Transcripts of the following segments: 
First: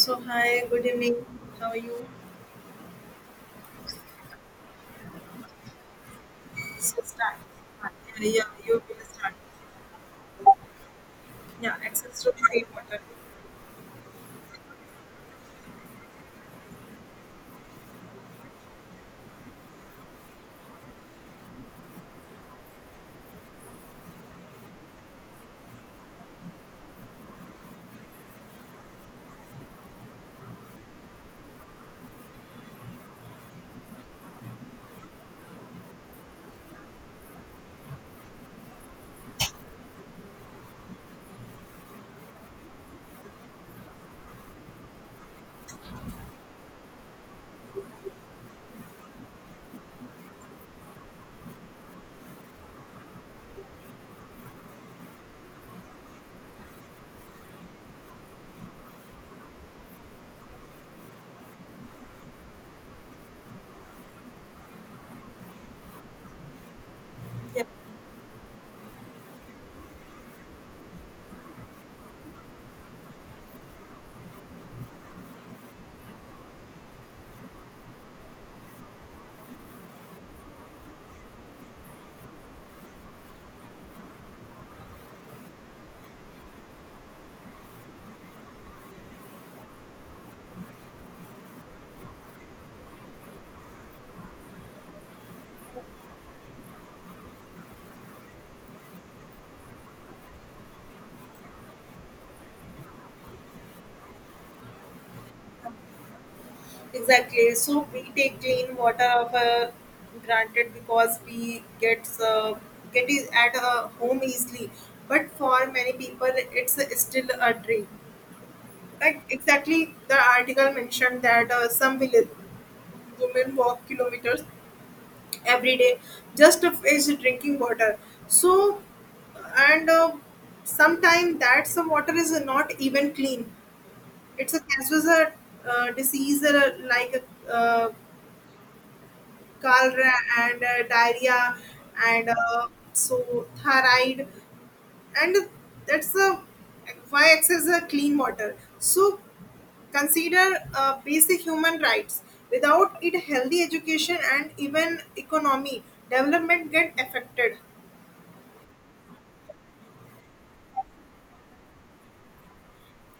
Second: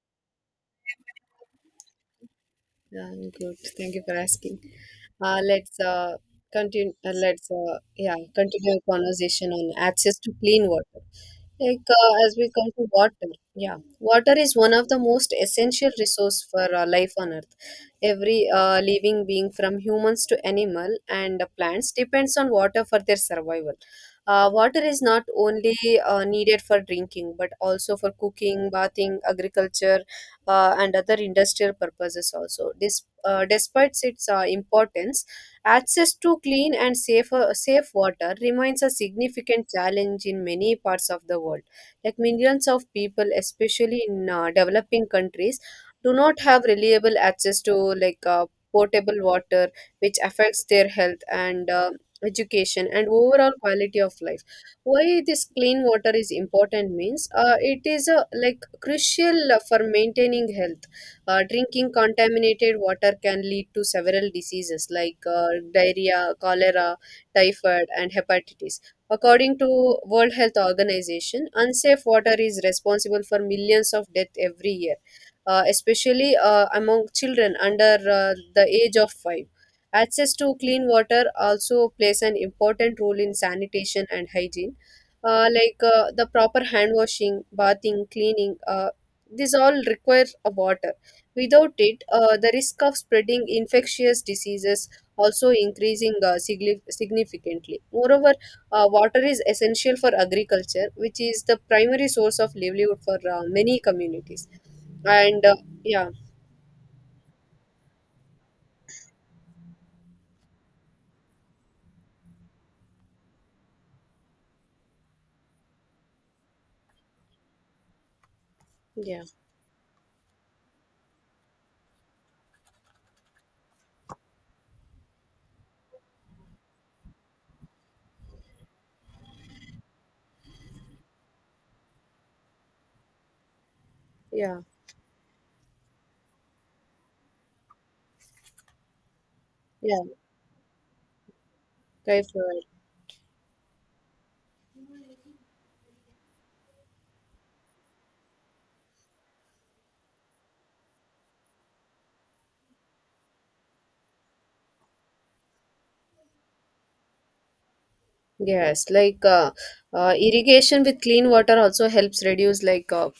So hi, good evening. How are you? Yeah, I'm good. Thank you for asking. Let's continue. So start. Yeah, Continue you our will start. conversation on access to clean water. Yeah, access to As we clean come to water. water, yeah, water is one of the most essential resource for life on Earth. Every living being, from humans to animal and plants, depends on water for their survival. Water is not only needed for drinking, but also for cooking, bathing, agriculture and other industrial purposes also. Despite its importance, access to clean and safe water remains a significant challenge in many parts of the world. Like millions of people, especially in developing countries, do not have reliable access to potable water, which affects their health and education and overall quality of life. Why this clean water is important means it is crucial for maintaining health. Drinking contaminated water can lead to several diseases like diarrhea, cholera, Yeah, typhoid, and hepatitis. According to world health organization, unsafe water is responsible for millions of deaths every year, especially among children under the age of 5. Access to clean water also plays an important role in sanitation and hygiene, the proper hand washing, bathing, cleaning. These all require water. Without it, the risk of spreading infectious diseases also increasing significantly. Moreover, water is essential for agriculture, which is the primary source of livelihood for many communities. And yeah, exactly. So we take clean water of, granted because we get it at home easily. But for many people, it's still a dream. Like yeah, exactly, the article mentioned that some village women walk kilometers every day just of is drinking water, so and sometimes that some water is not even clean. It's yeah, a this was a Disease that, like, uh, yeah. cholera and diarrhea, Right. and so thyroid, and that's a why access a clean water so consider basic human rights. Without it, healthy education and even economy development get affected. Yes, irrigation with clean water also helps reduce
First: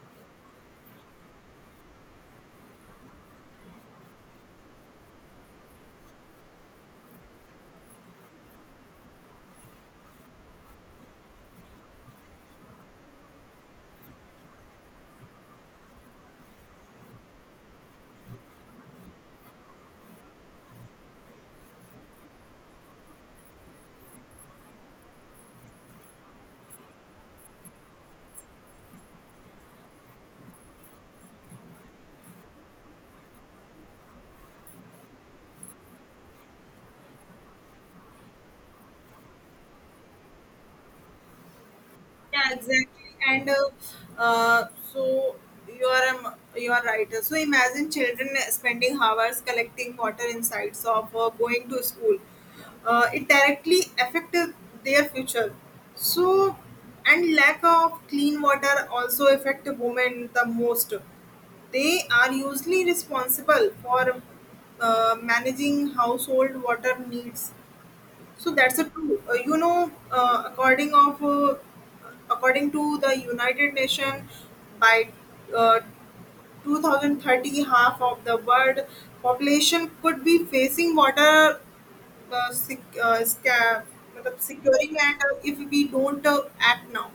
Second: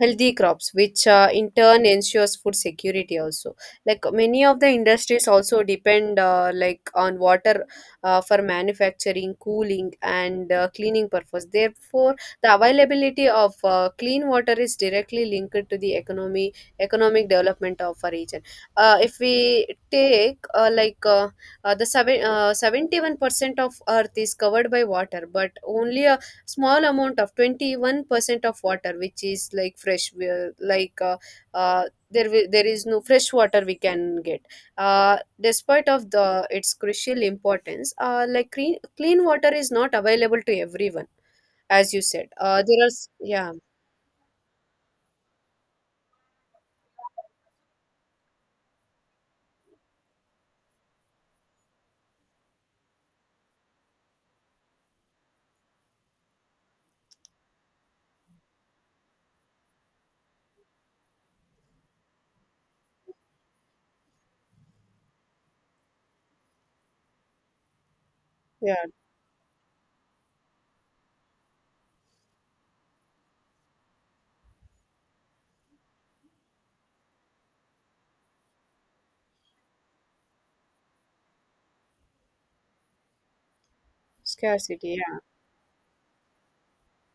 healthy crops, which in turn ensures food security also. Like many of the industries also depend on water for manufacturing, cooling, and cleaning purpose. Therefore, the availability of clean water is directly linked to the economy, economic development of a region. If we take like the seven, 71% of Earth is covered by water, but only a small amount of 21% of water, which is like fresh, we are- like uh, there, wi- there is no fresh water we can get. Uh, despite of the its crucial importance, clean, clean water is not available to everyone, as you said. Yeah, exactly. And yeah. Uh, so you are a you are right. So imagine children spending hours collecting water insides of going to school. It directly affected their future. So, and lack of clean water also affect women the most. They are usually responsible for managing household water needs, so yeah that's a true. You know, according to the United Nation, by uh, 2030, half of the world population could be facing water uh, sec- uh, sca- मतलब scarcity. securing, Yeah. and if we don't act now.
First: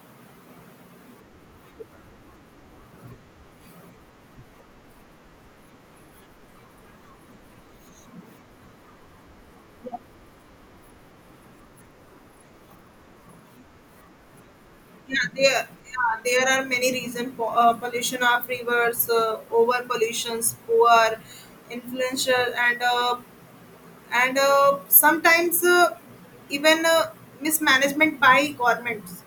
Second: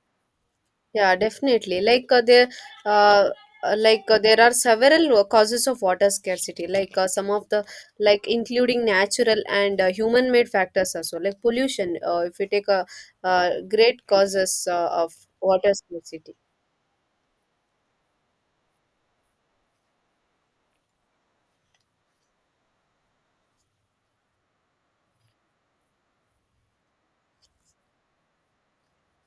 Yeah, definitely. Uh, there are several causes of water scarcity. Some of the like including natural and human-made factors also, like pollution. If you take a great causes of Yeah, there, water yeah, scarcity. there are many reasons. Pollution of rivers, over pollutions, poor, influential, and sometimes even mismanagement by governments.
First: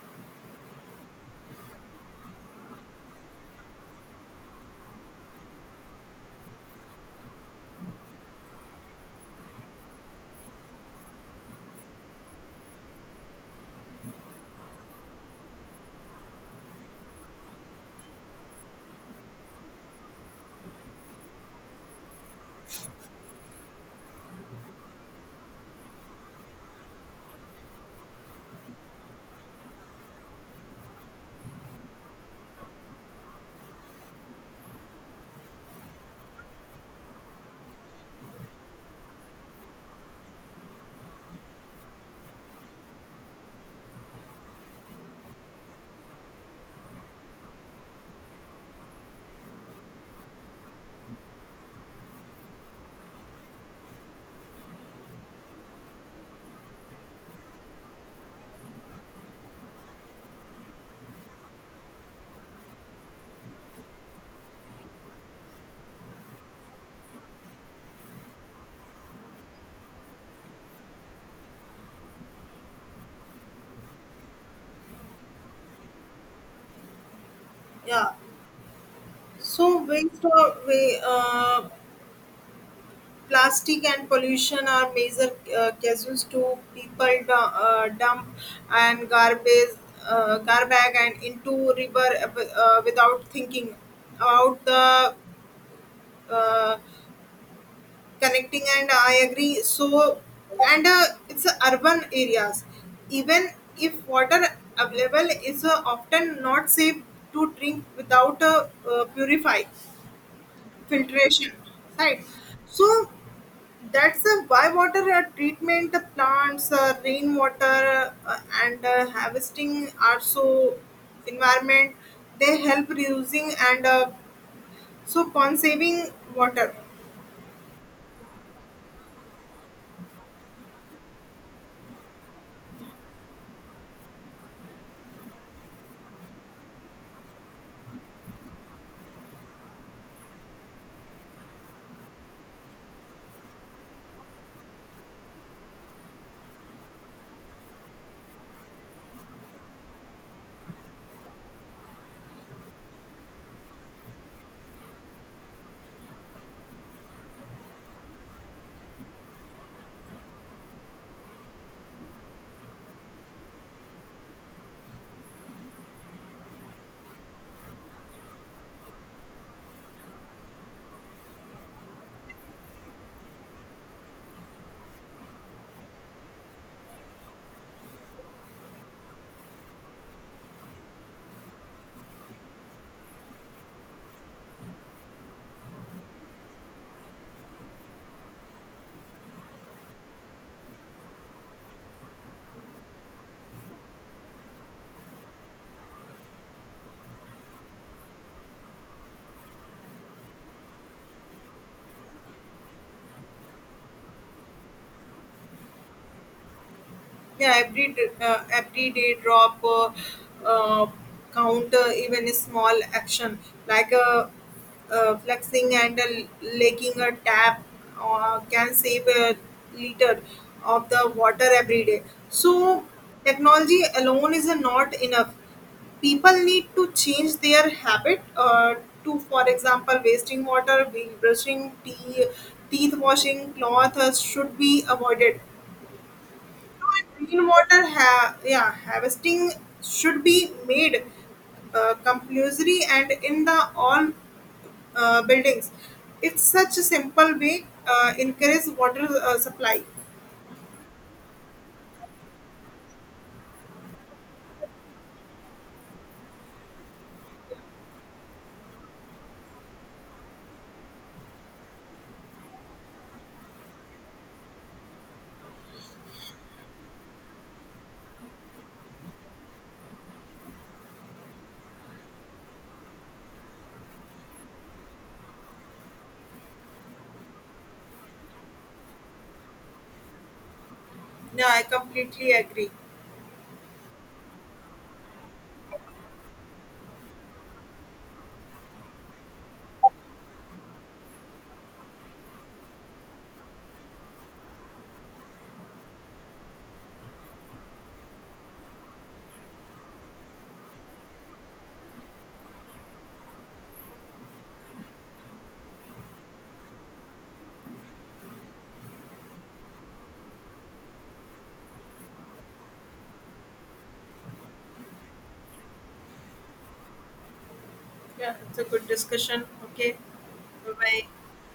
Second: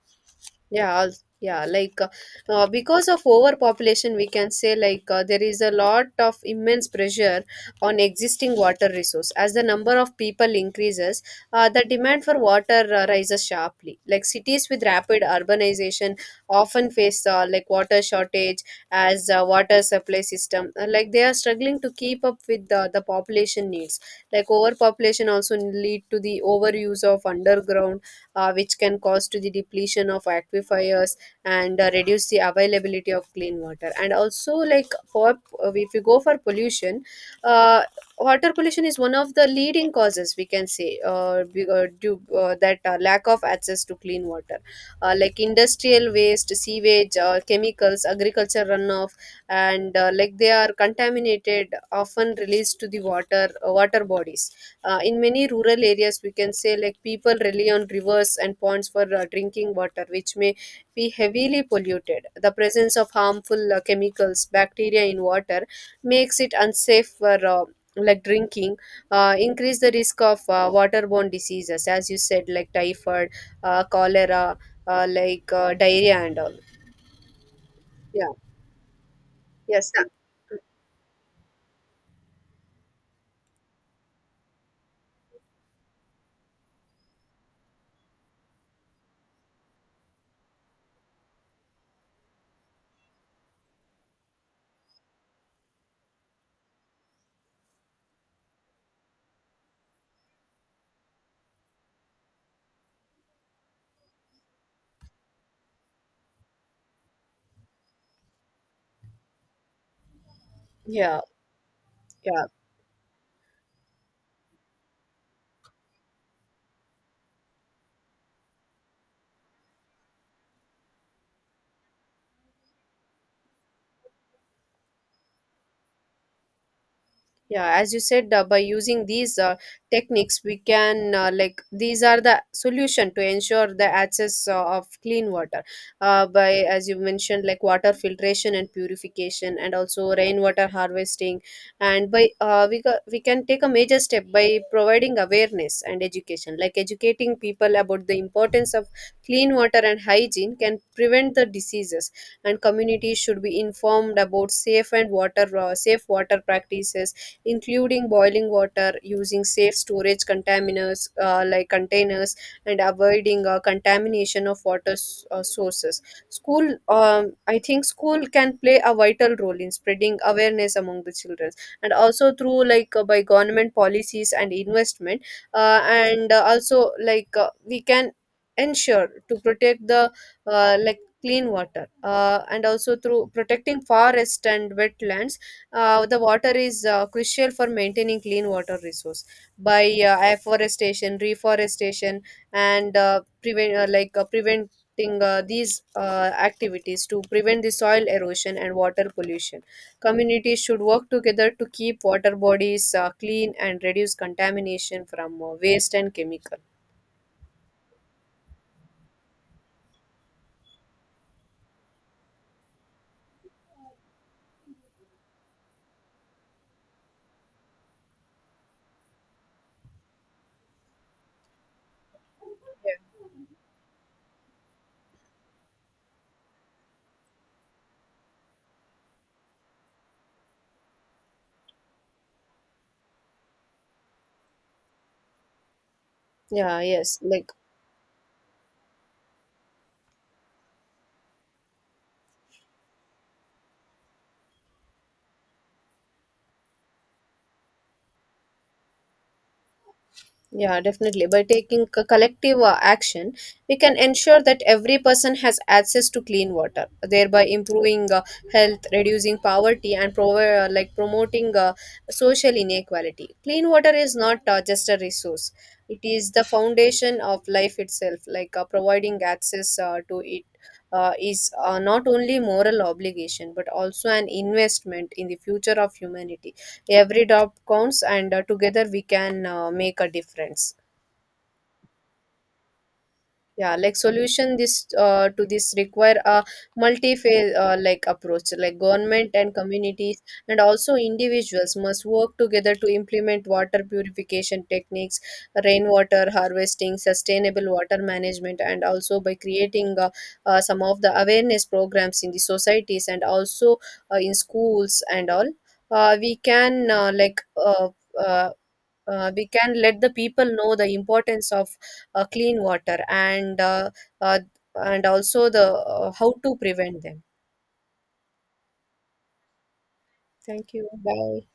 yeah als- yeah like uh, because of overpopulation we can say there is a lot of immense pressure on existing water resource as the number of people increases, the demand for water rises sharply. Like cities with rapid urbanization often face water shortage as water supply system they are struggling to keep up with the population needs. Like overpopulation also lead to the overuse of underground which can cause to the depletion of aquifers, and reduce the availability of clean water. And also like for if you go for pollution, uh, water pollution is one of the leading causes we can say, be- due that lack of access to clean water, industrial waste, sewage, chemicals, agriculture runoff, and they are contaminated often released to the water bodies. In many rural areas we can say like people rely on rivers and ponds for drinking water which may be heavily polluted. The presence of harmful chemicals, bacteria in water makes it unsafe for drinking, increase the risk of waterborne diseases, as you said, like typhoid, cholera, diarrhea, and all. Yeah. Yeah. So Yes. Waste or plastic and pollution are major causes to people dump and garbage, garbage and into river without thinking about the, uh, connecting. And I agree. So, and it's urban areas, even if water available is often not safe to drink without purify yeah filtration, right? yeah So that's why water treatment plants, rainwater, and harvesting are so environment. They help reducing, and so conserving water. yeah as you said, by using these techniques we can, these are the solution to ensure the access of clean water by as you mentioned, like water filtration and purification, and also rainwater harvesting. And by we can take a major step by providing awareness and education, like educating people about the importance of clean water and hygiene can prevent the diseases. And communities should be informed about safe water practices including boiling water, using safe storage containers like containers, and avoiding contamination of sources. School, I think, school can play a vital role in spreading awareness among the children, and also through by government policies and investment, and also like we can ensure to protect the clean water, and also through protecting forest and wetlands. The water is crucial for maintaining clean water resource by afforestation, reforestation, and preventing these activities to prevent the soil erosion and water pollution. Communities should work together to keep water bodies clean and reduce contamination from waste and chemical. Every day drop uh, count, even a small action, like, flexing and, licking a tap can save a liter of the water every day. So technology alone is not enough. People need to change their habit, to, for example, wasting water, brushing tea, teeth washing, cloth should be avoided. yeah yes like Rainwater harvesting should be made compulsory and in the all buildings. It's such a simple way encourage water supply. Yeah, definitely. By taking collective action, we can ensure that every person has access to clean water, thereby improving health, reducing poverty, and promoting social inequality. Clean water is not just a resource; it is the foundation of life itself. Providing access to it is not only moral obligation but also an investment in the future of humanity. Every drop counts, and together we can make a difference. Yeah, I completely agree. Solution this to this require a multi-phase approach. Like government and communities and also individuals must work together to implement water purification techniques, rainwater harvesting, sustainable water management, and also by creating some of the awareness programs in the societies and also in schools and all. We can, uh, we can let the people know the importance of clean water and uh, and also the how to prevent them. Yeah, it's a good discussion. Okay, Thank bye you. bye. Bye.